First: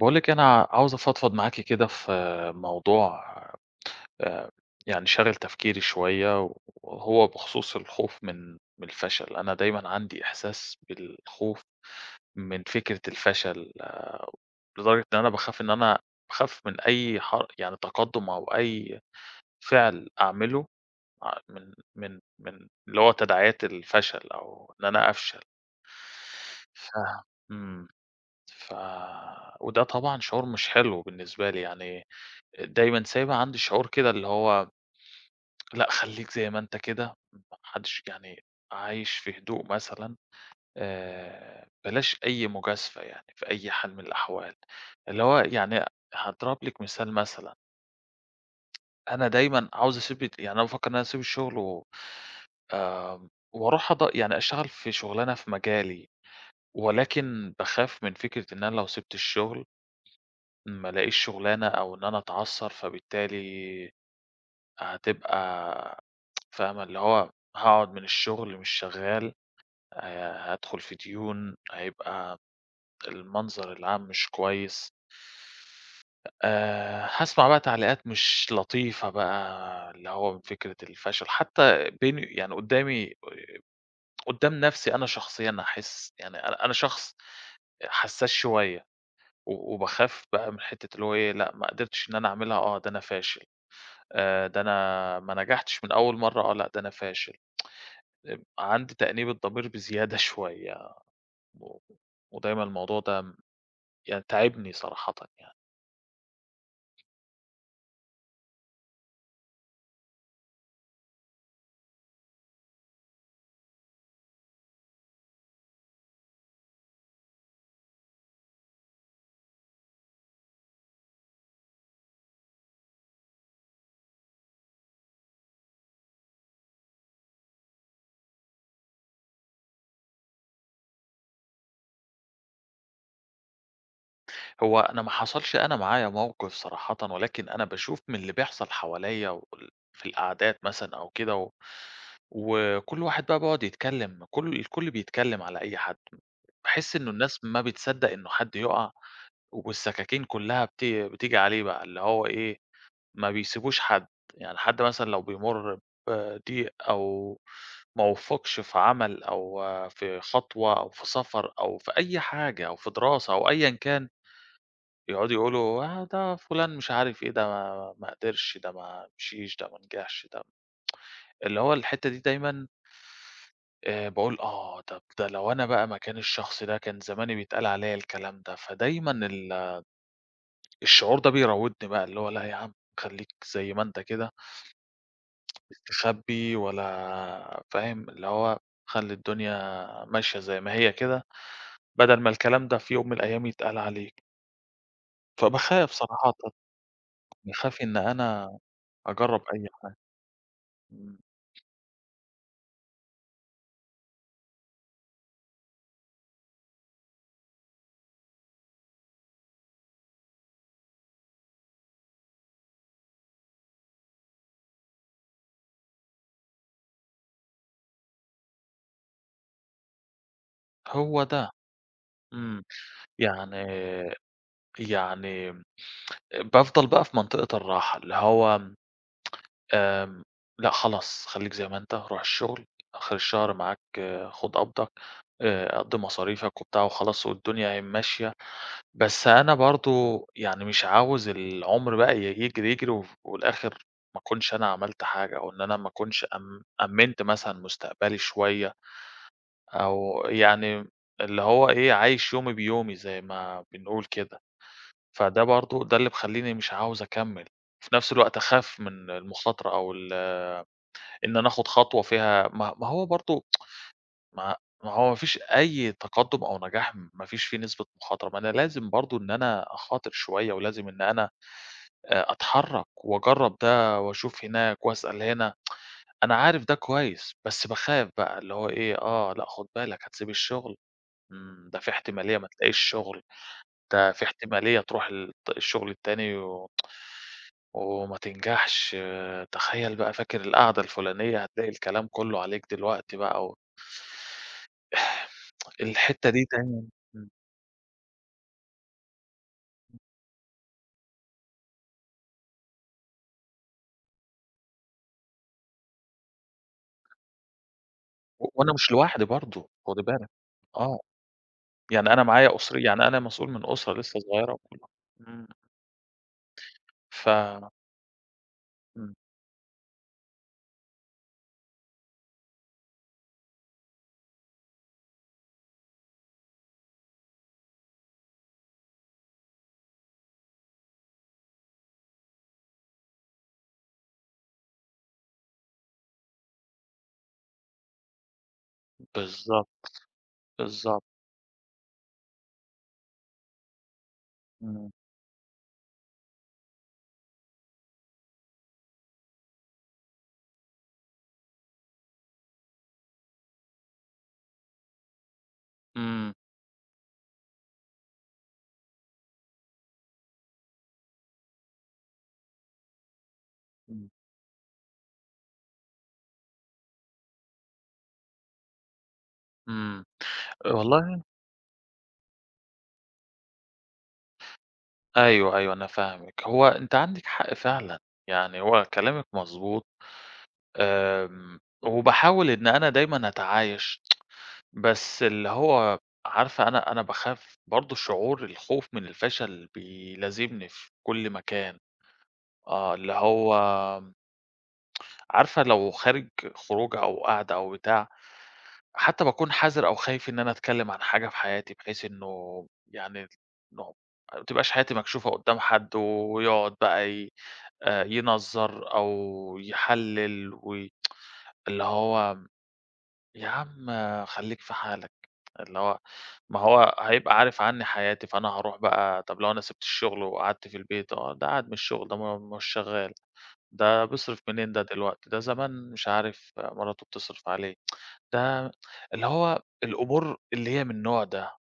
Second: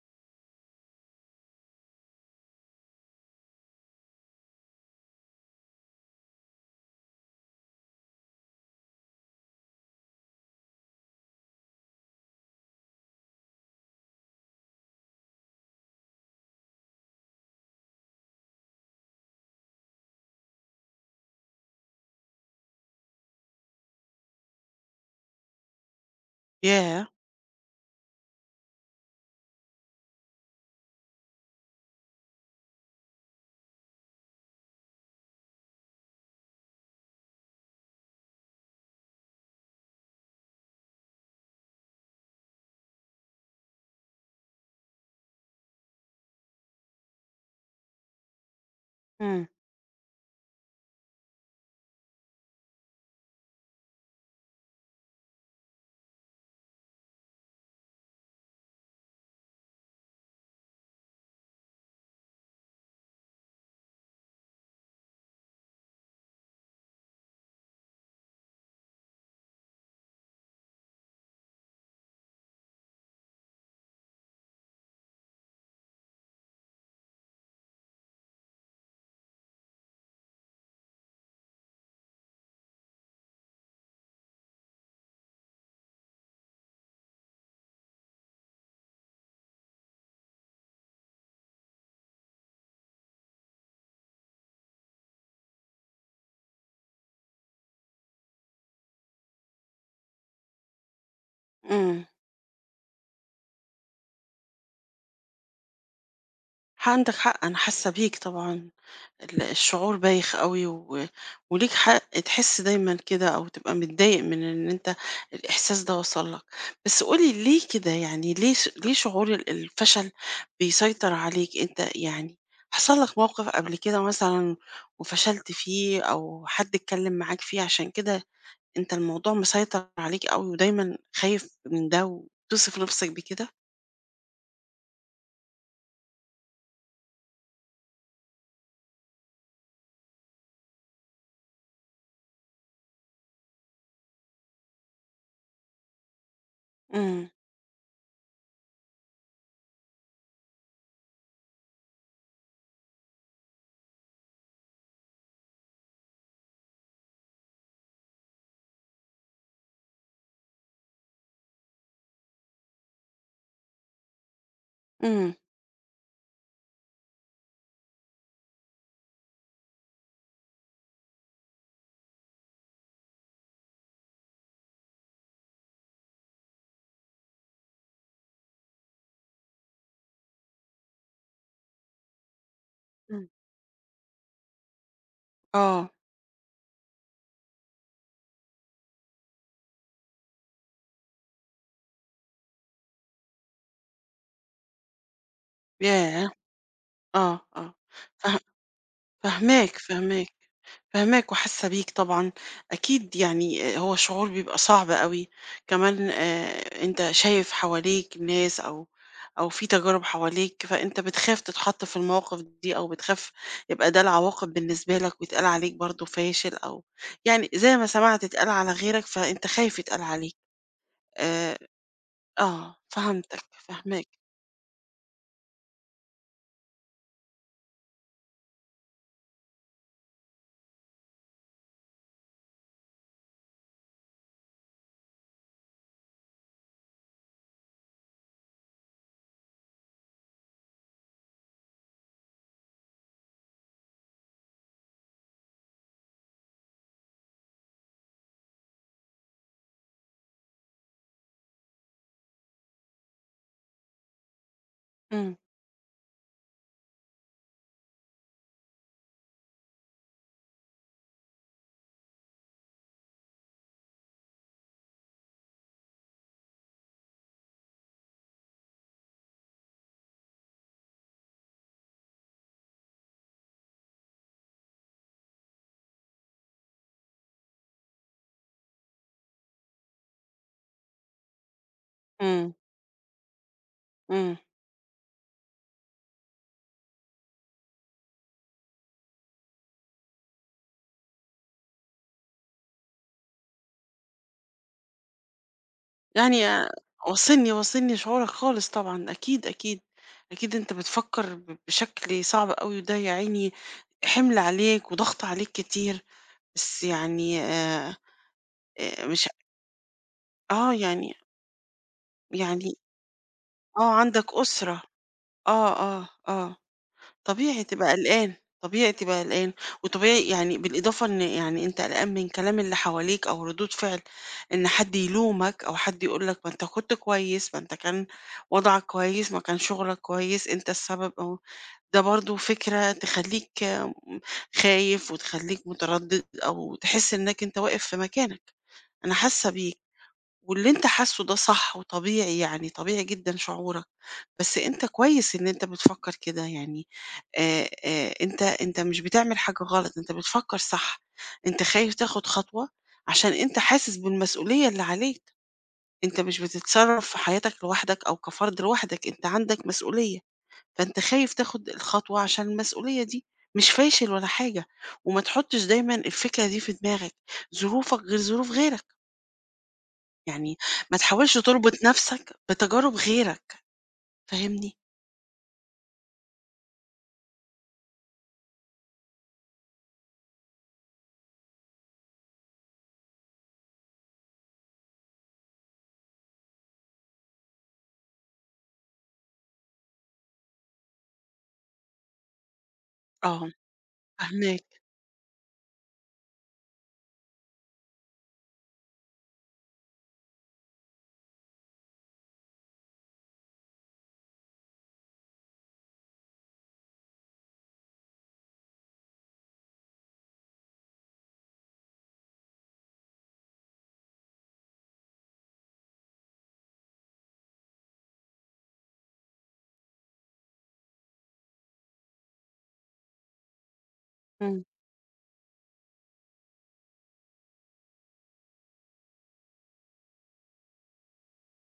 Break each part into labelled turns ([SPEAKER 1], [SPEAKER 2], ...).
[SPEAKER 1] باقول لِك أنا عاوز أفضفض معاكِ كده في موضوع آآ يعني شاغل تفكيري شوية، وهو بخصوص الخوف من الفشل، أنا دايمًا عندي إحساس بالخوف من فكرة الفشل، لدرجة إن أنا باخاف من أي يعني تقدُّم أو أي فعل أعمله ع من من من اللي هو تداعيات الفشل أو إن أنا أفشل. ف
[SPEAKER 2] ياه!
[SPEAKER 1] إمم، ف وده طبعًا شعور مش حلو بالنسبة لي يعني دايمًا سايبة عندي شعور كده اللي هو لأ خلّيك زي ما أنت كده، ما حدش يعني عايش في هدوء مثلًا، بلاش أي مجازفة يعني في أي حال من الأحوال، اللي هو يعني هاضرب لِك مثال مثلًا، أنا
[SPEAKER 2] إمم،
[SPEAKER 1] دايمًا عاوز أسيب يعني أنا بافكّر إن أنا أسيب الشغل و آمم وأروح يعني أشتغل في شغلانة في مجالي، ولكن باخاف من فكرة إن أنا لو سِبت الشغل ما الاقيش شغلانة أو إن أنا أتعثّر، فبالتالي هتبقى فاهمة، اللي هو هاقعد من الشغل مش شغّال، هادخل في ديون، هيبقى المنظر العام مش كويس، هاسمع بقى تعليقات مش لطيفة بقى اللي هو من فكرة الفشل، حتى بيني يعني قدّام نَفْسي أنا شخصيًا هاحس يعني أنا شخص حسّاس شوية وباخاف بقى من حتّة اللي هو إيه، لأ ما قدرتش إن أنا أعملها، آه ده أنا فاشل، ده أنا ما نجحتش من أول مرّة، آه لأ ده أنا فاشل، عندي تأنيب الضمير بزيادة شوية. و
[SPEAKER 2] إمم.
[SPEAKER 1] ودايمًا الموضوع ده يعني تاعبني صراحةً يعني.
[SPEAKER 2] ح عندك حق، أنا حاسة بيك طبعًا، الشعور بايخ أوي، و وليك حق تحس دايمًا كده أو تبقى متضايق من إن أنت الإحساس ده وصل لك. بس قُل لي ليه كده، يعني ليه شعور الفشل بيسيطر عليك؟ أنت يعني حصل لك موقف قبل كده مثلًا وفشلت فيه، أو حد اتكلم معاك فيه؟ عشان كده أنت الموضوع مسيطر عليك أوي ودايمًا خايف من ده وتصف نفسك بكده؟
[SPEAKER 1] هو أنا ما حصلش أنا معايا موقف صراحةً، ولكن أنا باشوف من اللي بيحصل حواليّا في القعدات مثلًا أو كده وكل واحد بقى بيقعد يتكلّم، كل الكل بيتكلّم على أي حد. باحس إنه
[SPEAKER 2] إمم،
[SPEAKER 1] الناس ما بتصدّق إنه حد يُقع والسكاكين كُلّها بتيجي عليه بقى، اللي هو إيه ما بيسيبوش حد، يعني حد مثلًا لو بيمُر بضيق أو ما وفّقش في عمل أو آه، في خطوة أو في سفر أو في أي حاجة أو في دراسة أو أيًا كان،
[SPEAKER 2] إمم.
[SPEAKER 1] يقعدوا يقولوا آه ده فلان مش عارف إيه، ده ما قدرش، ده ما مشيش، ده ما نجحش، ده اللي هو الحتّة دي دايمًا باقول آه طَب ده لو أنا بقى مكان الشخص ده كان زماني بيتقال عليّا الكلام ده، فدايمًا الشعور ده بيراودني بقى اللي هو لأ يا عم خلّيك زي ما أنت كده.
[SPEAKER 2] آه،
[SPEAKER 1] مستخبّي ولا فاهم، اللي هو خلّي الدنيا ماشية زي ما هي كده، بدل ما الكلام ده في يوم من الأيام يتقال عليك، فباخاف
[SPEAKER 2] ياه!
[SPEAKER 1] صراحةً،
[SPEAKER 2] آه، آه،
[SPEAKER 1] باخاف إن
[SPEAKER 2] فاه
[SPEAKER 1] أنا أجرّب أي
[SPEAKER 2] فاهماك،
[SPEAKER 1] حاجة، إمم،
[SPEAKER 2] فاهماك وحاسة بيك طبعًا. أكيد يعني هو شعور بيبقى صعب أوي. كمان أنت شايف حواليك ناس، أو أو في تجارب حواليك، فأنت بتخاف تتحط في المواقف دي، أو بتخاف يبقى ده العواقب بالنسبة لك ويتقال عليك برضه فاشل، أو يعني زي ما سمعت اتقال على غيرك، فأنت خايف يتقال عليك.
[SPEAKER 1] هو ده،
[SPEAKER 2] آآ،
[SPEAKER 1] إمم،
[SPEAKER 2] آه، فهمتك،
[SPEAKER 1] يعني
[SPEAKER 2] فاهماك.
[SPEAKER 1] يعني بافضل بقى في منطقة الراحة، اللي هو آمم، لأ خلاص خلّيك زي ما أنت، روح الشغل، آخر الشهر معاك آه، خُد قبضك، قضّي مصاريفك وبتاع وخلاص والدنيا أهي ماشية. بس أنا برضه يعني مش عاوز العُمر بقى ي يجري، يجري والآخر ما أكونش أنا عملت حاجة أو إن أنا ما أكونش أمِّنت مثلًا مستقبلي شوية أو يعني اللي هو إيه، عايش يومي بيومي زي ما بنقول كده.
[SPEAKER 2] إمم،
[SPEAKER 1] فده برضه ده اللي مخلّيني مش عاوز أكمّل، وفي نفس الوقت أخاف من المخاطرة أو إن أنا آخُد خطوة فيها ما هو برضه ما ما هو ما فيش أي تقدُّم أو نجاح ما فيش فيه نسبة مخاطرة، ما أنا لازم برضه إن أنا أخاطر شوية ولازم إن أنا أتحرّك وأجرّب ده وأشوف هناك وأسأل هنا، أنا عارف ده كويس، بس باخاف بقى اللي هو إيه، آه، لأ خُد بالك هتسيب الشغل، إمم، ده في احتمالية ما
[SPEAKER 2] إمم،
[SPEAKER 1] تلاقيش شغل، ده في
[SPEAKER 2] إمم.
[SPEAKER 1] احتمالية تروح الشغل التاني وما تنجحش، آه، تخيّل بقى فاكر القعدة الفلانية هتلاقي الكلام كُلّه عليك دلوقتي بقى الحتّة
[SPEAKER 2] يعني
[SPEAKER 1] دي دايمًا إمم،
[SPEAKER 2] واصلني شعورك خالص طبعًا، أكيد، أكيد، أكيد. أنت بتفكر بشكل صعب أوي، وده يا عيني حِمل عليك وضغط عليك كتير. بس يعني
[SPEAKER 1] وأنا مش لوحدي
[SPEAKER 2] مش
[SPEAKER 1] برضه، خُدي بالِك،
[SPEAKER 2] آه،
[SPEAKER 1] آه،
[SPEAKER 2] يعني
[SPEAKER 1] يعني أنا معايا
[SPEAKER 2] يعني
[SPEAKER 1] أُسري يعني أنا مسؤول من أسرة
[SPEAKER 2] آه،
[SPEAKER 1] لسه
[SPEAKER 2] عندك
[SPEAKER 1] صغيّرة
[SPEAKER 2] أسرة،
[SPEAKER 1] وكُلّه، إمم،
[SPEAKER 2] آه، آه، آه.
[SPEAKER 1] ف
[SPEAKER 2] طبيعي تبقى قلقان، طبيعي
[SPEAKER 1] إمم.
[SPEAKER 2] تبقى قلقان. وطبيعي يعني، بالإضافة، إن يعني أنت قلقان من كلام اللي حواليك أو ردود فعل، إن حد يلومك أو حد يقول لك ما أنت كنت كويس، ما أنت كان وضعك كويس، ما كان شغلك كويس، أنت السبب أهو. ده برضه فكرة تخلّيك م خايف وتخلّيك متردد، أو تحس إنك أنت واقف في مكانك. أنا حاسة بيك.
[SPEAKER 1] بالضبط،
[SPEAKER 2] واللي أنت
[SPEAKER 1] بالضبط.
[SPEAKER 2] حاسّه ده صح وطبيعي يعني، طبيعي جدًا شعورك. بس أنت
[SPEAKER 1] إمم.
[SPEAKER 2] كويس إن أنت بتفكّر كده يعني. أنت مش بتعمل حاجة غلط، أنت بتفكّر صح. أنت خايف تاخد خطوة عشان أنت حاسس بالمسؤولية اللي عليك. أنت
[SPEAKER 1] إمم.
[SPEAKER 2] مش بتتصرّف في حياتك لوحدك أو كفرد لوحدك، أنت عندك مسؤولية، فأنت خايف تاخد الخطوة عشان المسؤولية دي، مش
[SPEAKER 1] إمم.
[SPEAKER 2] فاشل ولا حاجة. وما تحُطّش دايمًا الفكرة دي في دماغك، ظروفك غير ظروف غيرك.
[SPEAKER 1] إمم.
[SPEAKER 2] يعني ما
[SPEAKER 1] والله
[SPEAKER 2] تحاولش تربط نفسك بتجارب غيرك، فاهمني؟
[SPEAKER 1] أيوه، أيوه أنا فاهمِك. هو أنتِ عندِك حق فعلًا، يعني هو كلامِك مضبوط، وباحاول إن أنا دايمًا أتعايش، بس اللي هو عارفة أنا باخاف برضه شعور الخوف من الفشل بيلازمني في كل مكان، آه، اللي
[SPEAKER 2] آه،
[SPEAKER 1] هو
[SPEAKER 2] فاهماك،
[SPEAKER 1] عارفة لو خروجة أو قعدة أو بتاع، حتى باكون حذر أو خايف إن أنا أتكلّم عن حاجة في حياتي، بحيث إنه يعني إنه ما تبقاش حياتي مكشوفة قدّام حد، ويقعد بقى ي ينظّر أو يحلّل اللي هو يا عم خلّيك في حالك، اللي هو ما هو هيبقى عارف عني حياتي، فأنا هاروح بقى طَب لو أنا سِبت الشغل وقعدت في البيت، آه ده قاعد من الشغل ده ما مش شغّال. ده بيصرف
[SPEAKER 2] إمم،
[SPEAKER 1] منين ده دلوقتي، ده زمان مش عارف مراته بتصرف عليه، ده اللي هو الأمور اللي هي من النوع ده،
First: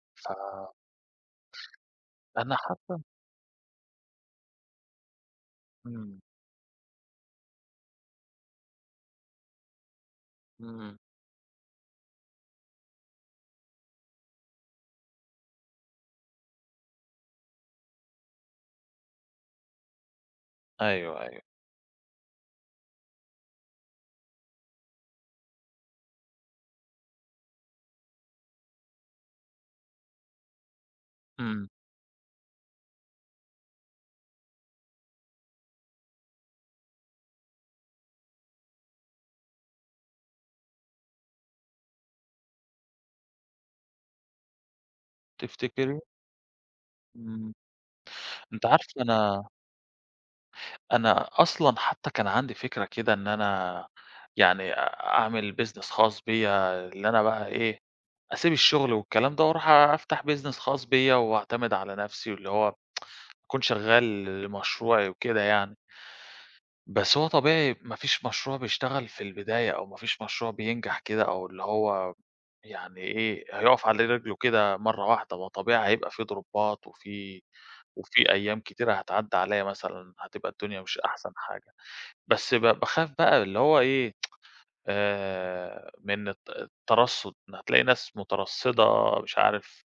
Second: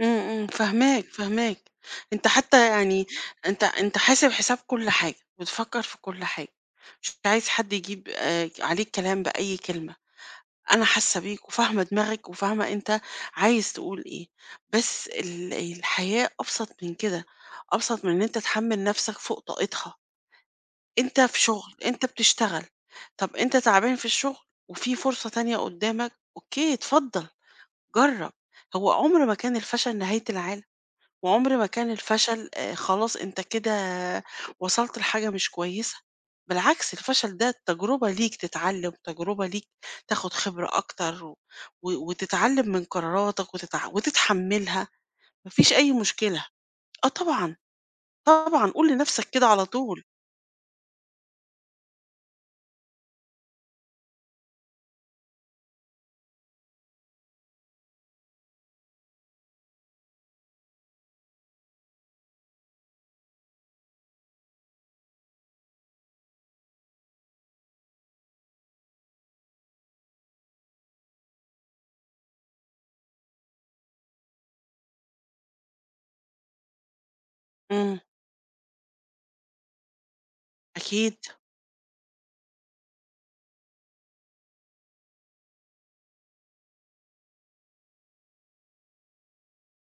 [SPEAKER 2] إمم، فاهماك، فاهماك. أنت
[SPEAKER 1] فأنا
[SPEAKER 2] حتى
[SPEAKER 1] حتى
[SPEAKER 2] يعني، أنت حاسب حساب كل حاجة، بتفكر في
[SPEAKER 1] إمم،
[SPEAKER 2] كل حاجة، مش عايز حد يجيب عليك كلام بأي كلمة. أنا
[SPEAKER 1] إمم،
[SPEAKER 2] حاسة بيك وفاهمة دماغك وفاهمة أنت عايز تقول إيه. بس الحياة أبسط من كده، أبسط من إن أنت تحمل نفسك فوق طاقتها. أنت
[SPEAKER 1] أيوه،
[SPEAKER 2] في
[SPEAKER 1] أيوه،
[SPEAKER 2] شغل، أنت بتشتغل، طب أنت تعبان في الشغل وفي فرصة تانية قدامك، أوكي اتفضل جرّب. هو عمر ما كان الفشل نهاية العالم، وعمر ما
[SPEAKER 1] إمم،
[SPEAKER 2] كان الفشل خلاص أنت كده وصلت لحاجة مش كويسة. بالعكس، الفشل ده تجربة ليك تتعلم، تجربة ليك تاخد خبرة أكتر، وتتعلم من قراراتك وتتحملها، ما فيش أي
[SPEAKER 1] تفتكري؟
[SPEAKER 2] مشكلة. آه
[SPEAKER 1] إمم،
[SPEAKER 2] طبعًا،
[SPEAKER 1] أنتِ
[SPEAKER 2] طبعًا،
[SPEAKER 1] عارفة
[SPEAKER 2] قُل لنفسك
[SPEAKER 1] أنا
[SPEAKER 2] كده على طول.
[SPEAKER 1] أنا أصلًا حتى كان عندي فكرة كده إن أنا يعني أعمل business خاص بيّا، اللي أنا بقى إيه، أسيب الشغل والكلام ده وأروح أفتح business خاص بيّا وأعتمد على نفسي، واللي هو أكون شغال لمشروعي وكده يعني. بس هو طبيعي ما فيش مشروع بيشتغل في البداية أو ما فيش مشروع بينجح كده أو اللي هو يعني إيه، هيقف على رجله كده مرّة واحدة، ما طبيعي هيبقى في ضربات وفي
[SPEAKER 2] إمم،
[SPEAKER 1] وفي أيام كتيرة هتعدّي عليّا مثلًا هتبقى الدنيا مش
[SPEAKER 2] أكيد.
[SPEAKER 1] أحسن حاجة. بس باخاف بقى اللي هو إيه، من الترصُّد، إن هتلاقي ناس مترصِّدة مش عارف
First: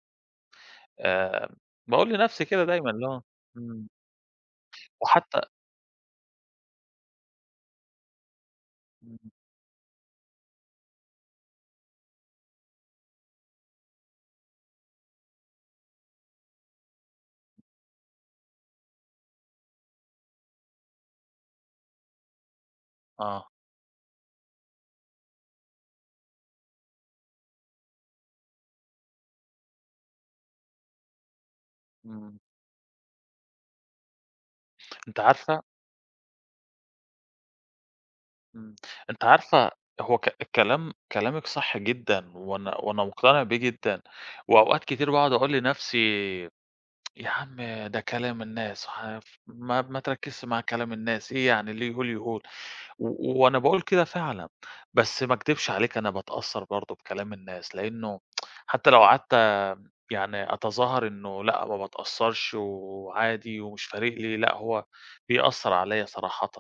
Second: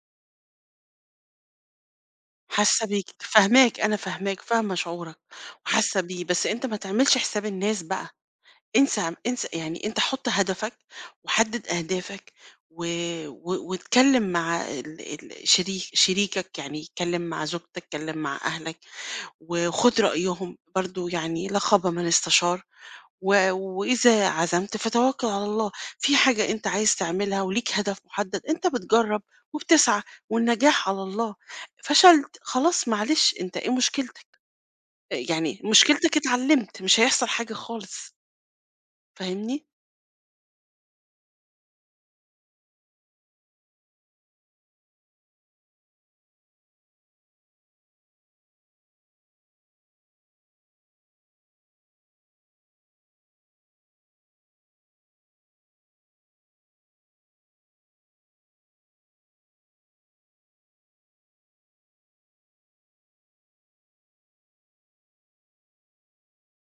[SPEAKER 1] آآ باقول لنَفْسي كده
[SPEAKER 2] حاسة
[SPEAKER 1] دايمًا
[SPEAKER 2] بيك،
[SPEAKER 1] اللي هو
[SPEAKER 2] فاهماك،
[SPEAKER 1] إمم،
[SPEAKER 2] أنا فاهماك، فاهمة شعورك
[SPEAKER 1] وحتّى
[SPEAKER 2] وحاسة بيه. بس أنت ما تعملش حساب الناس بقى،
[SPEAKER 1] إمم،
[SPEAKER 2] انسى. يعني أنت حُط هدفك وحدِّد أهدافك و و واتكلم مع ال ال شريك شريكك، يعني اتكلم مع زوجتك، اتكلم مع أهلك وخُد رأيهم برضه، يعني لا خاب من استشار.
[SPEAKER 1] آه،
[SPEAKER 2] وإذا عزمت فتوكل على الله. في حاجة أنت عايز تعملها وليك هدف محدد، أنت بتجرب وبتسعى، والنجاح على الله. فشلت
[SPEAKER 1] إمم.
[SPEAKER 2] خلاص معلش، أنت إيه مشكلتك؟
[SPEAKER 1] أنتِ
[SPEAKER 2] يعني
[SPEAKER 1] عارفة
[SPEAKER 2] مشكلتك اتعلمت، مش هيحصل حاجة خالص،
[SPEAKER 1] إمم. أنتِ
[SPEAKER 2] فاهمني؟
[SPEAKER 1] عارفة هو ك الكلام كلامِك صح جدًا، وأنا مقتنع بيه جدًا، وأوقات كتير باقعد أقول لنفسي يا عم ده كلام الناس ما تركّزش مع كلام الناس، إيه يعني اللي يقول، يقول. وأنا باقول كده فعلًا، بس ما اكدبش عليكِ أنا باتأثّر برضه بكلام الناس، لإنه حتى لو قعدت يعني أتظاهر إنه لأ ما باتأثّرش وعادي ومش فارق لي، لأ هو بيأثّر عليَّ صراحةً.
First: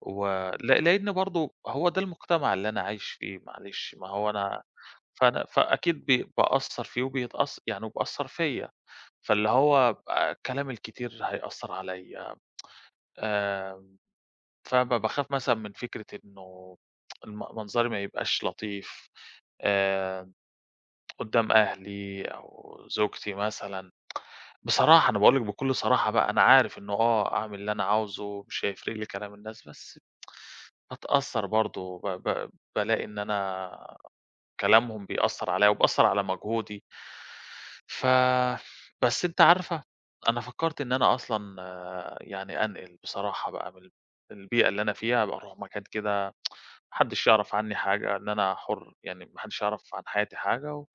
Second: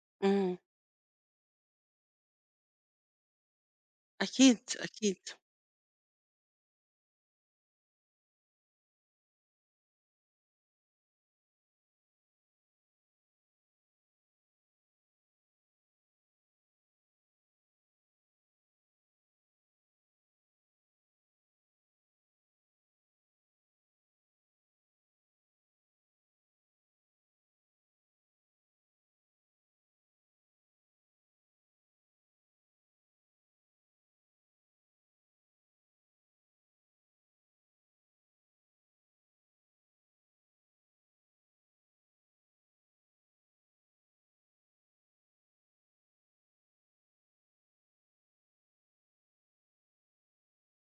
[SPEAKER 1] و
[SPEAKER 2] إمم،
[SPEAKER 1] ل لإن برضه هو ده المجتمع اللي أنا عايش فيه معلش، ما هو
[SPEAKER 2] أكيد،
[SPEAKER 1] أنا
[SPEAKER 2] أكيد.
[SPEAKER 1] فأكيد بأثّر فيه يعني وبأثّر فيّا، فاللي هو بقى الكلام الكتير هيأثّر عليّا، آآ، باخاف مثلًا من فكرة إنه منظري ما يبقاش لطيف آآ، قدّام أهلي أو زوجتي مثلًا، بصراحة أنا باقول لِك بكل صراحة بقى، أنا عارف إنه آه، أعمل اللي أنا عاوزه، مش هيفرق لي كلام الناس، بس باتأثّر برضه ب ب بالاقي إن أنا كلامهم بيأثّر عليّا وبيأثّر على مجهودي. ف بس أنتِ عارفة، أنا فكّرت إن أنا أصلًا آه، يعني أنقل بصراحة بقى من البيئة اللي أنا فيها، أبقى أروح مكان كده ما حدّش يعرف عنّي حاجة، إن أنا حُر، يعني ما حدّش يعرف عن حياتي حاجة و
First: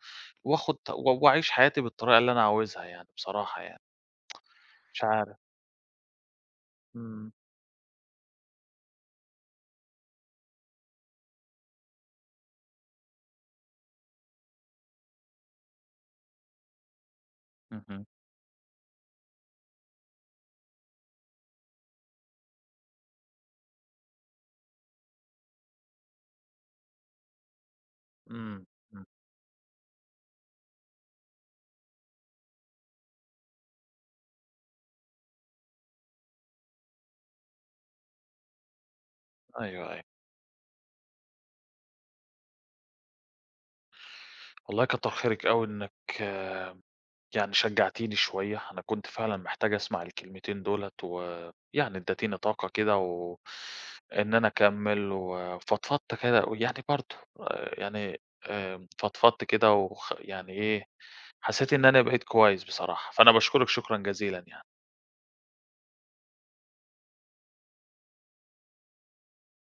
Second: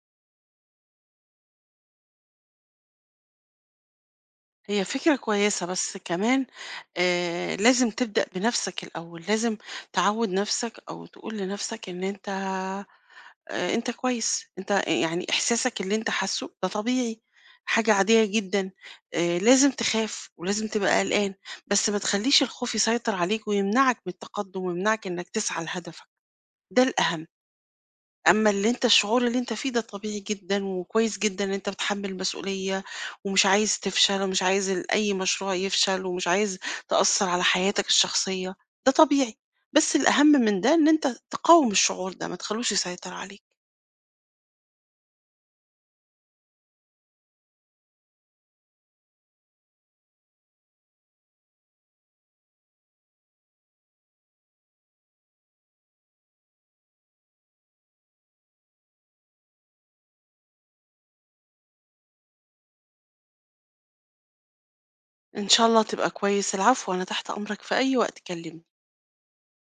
[SPEAKER 1] وآخُد و وأعيش حياتي بالطريقة اللي أنا عاوزها يعني بصراحة يعني،
[SPEAKER 2] هي
[SPEAKER 1] مش
[SPEAKER 2] فكرة
[SPEAKER 1] عارف.
[SPEAKER 2] كويسة، بس كمان
[SPEAKER 1] إمم.
[SPEAKER 2] لازم تبدأ بنفسك الأول. لازم تعوّد نفسك أو تقول لنفسك إن أنت أنت كويس، أنت أ يعني إحساسك اللي أنت حاسّه ده طبيعي، حاجة
[SPEAKER 1] اهم.
[SPEAKER 2] عادية جدًا. لازم تخاف ولازم تبقى قلقان، بس ما تخلّيش الخوف يسيطر عليك ويمنعك من التقدُّم ويمنعك إنّك تسعى لهدفك، ده الأهم. أمّا
[SPEAKER 1] إمم،
[SPEAKER 2] اللي أنت
[SPEAKER 1] إمم.
[SPEAKER 2] الشعور اللي أنت فيه ده طبيعي جدًا وكويس جدًا إن أنت بتحمّل المسؤولية، ومش عايز تفشل، ومش عايز أي مشروع يفشل، ومش عايز تأثّر على حياتك الشخصية، ده طبيعي.
[SPEAKER 1] أيوه،
[SPEAKER 2] بس
[SPEAKER 1] أيوه.
[SPEAKER 2] الأهم من ده إن أنت تقاوم الشعور ده، ما تخلّوش يسيطر عليك.
[SPEAKER 1] والله كتّر خيرِك أوي إنِّك آه، يعني شجّعتيني شوية، أنا كنت فعلًا محتاج أسمع الكلمتين دُولة، ويعني ادّيتيني طاقة كده و إن أنا أكمّل، وفضفضت كده ويعني برضه يعني فضفضت كده يعني إيه، حسّيت إن أنا بقيت كويس بصراحة، فأنا باشكرِك شكرًا جزيلًا يعني.
[SPEAKER 2] إن شاء الله تبقى كويس. العفو، أنا تحت أمرك في أي وقت، كلمني.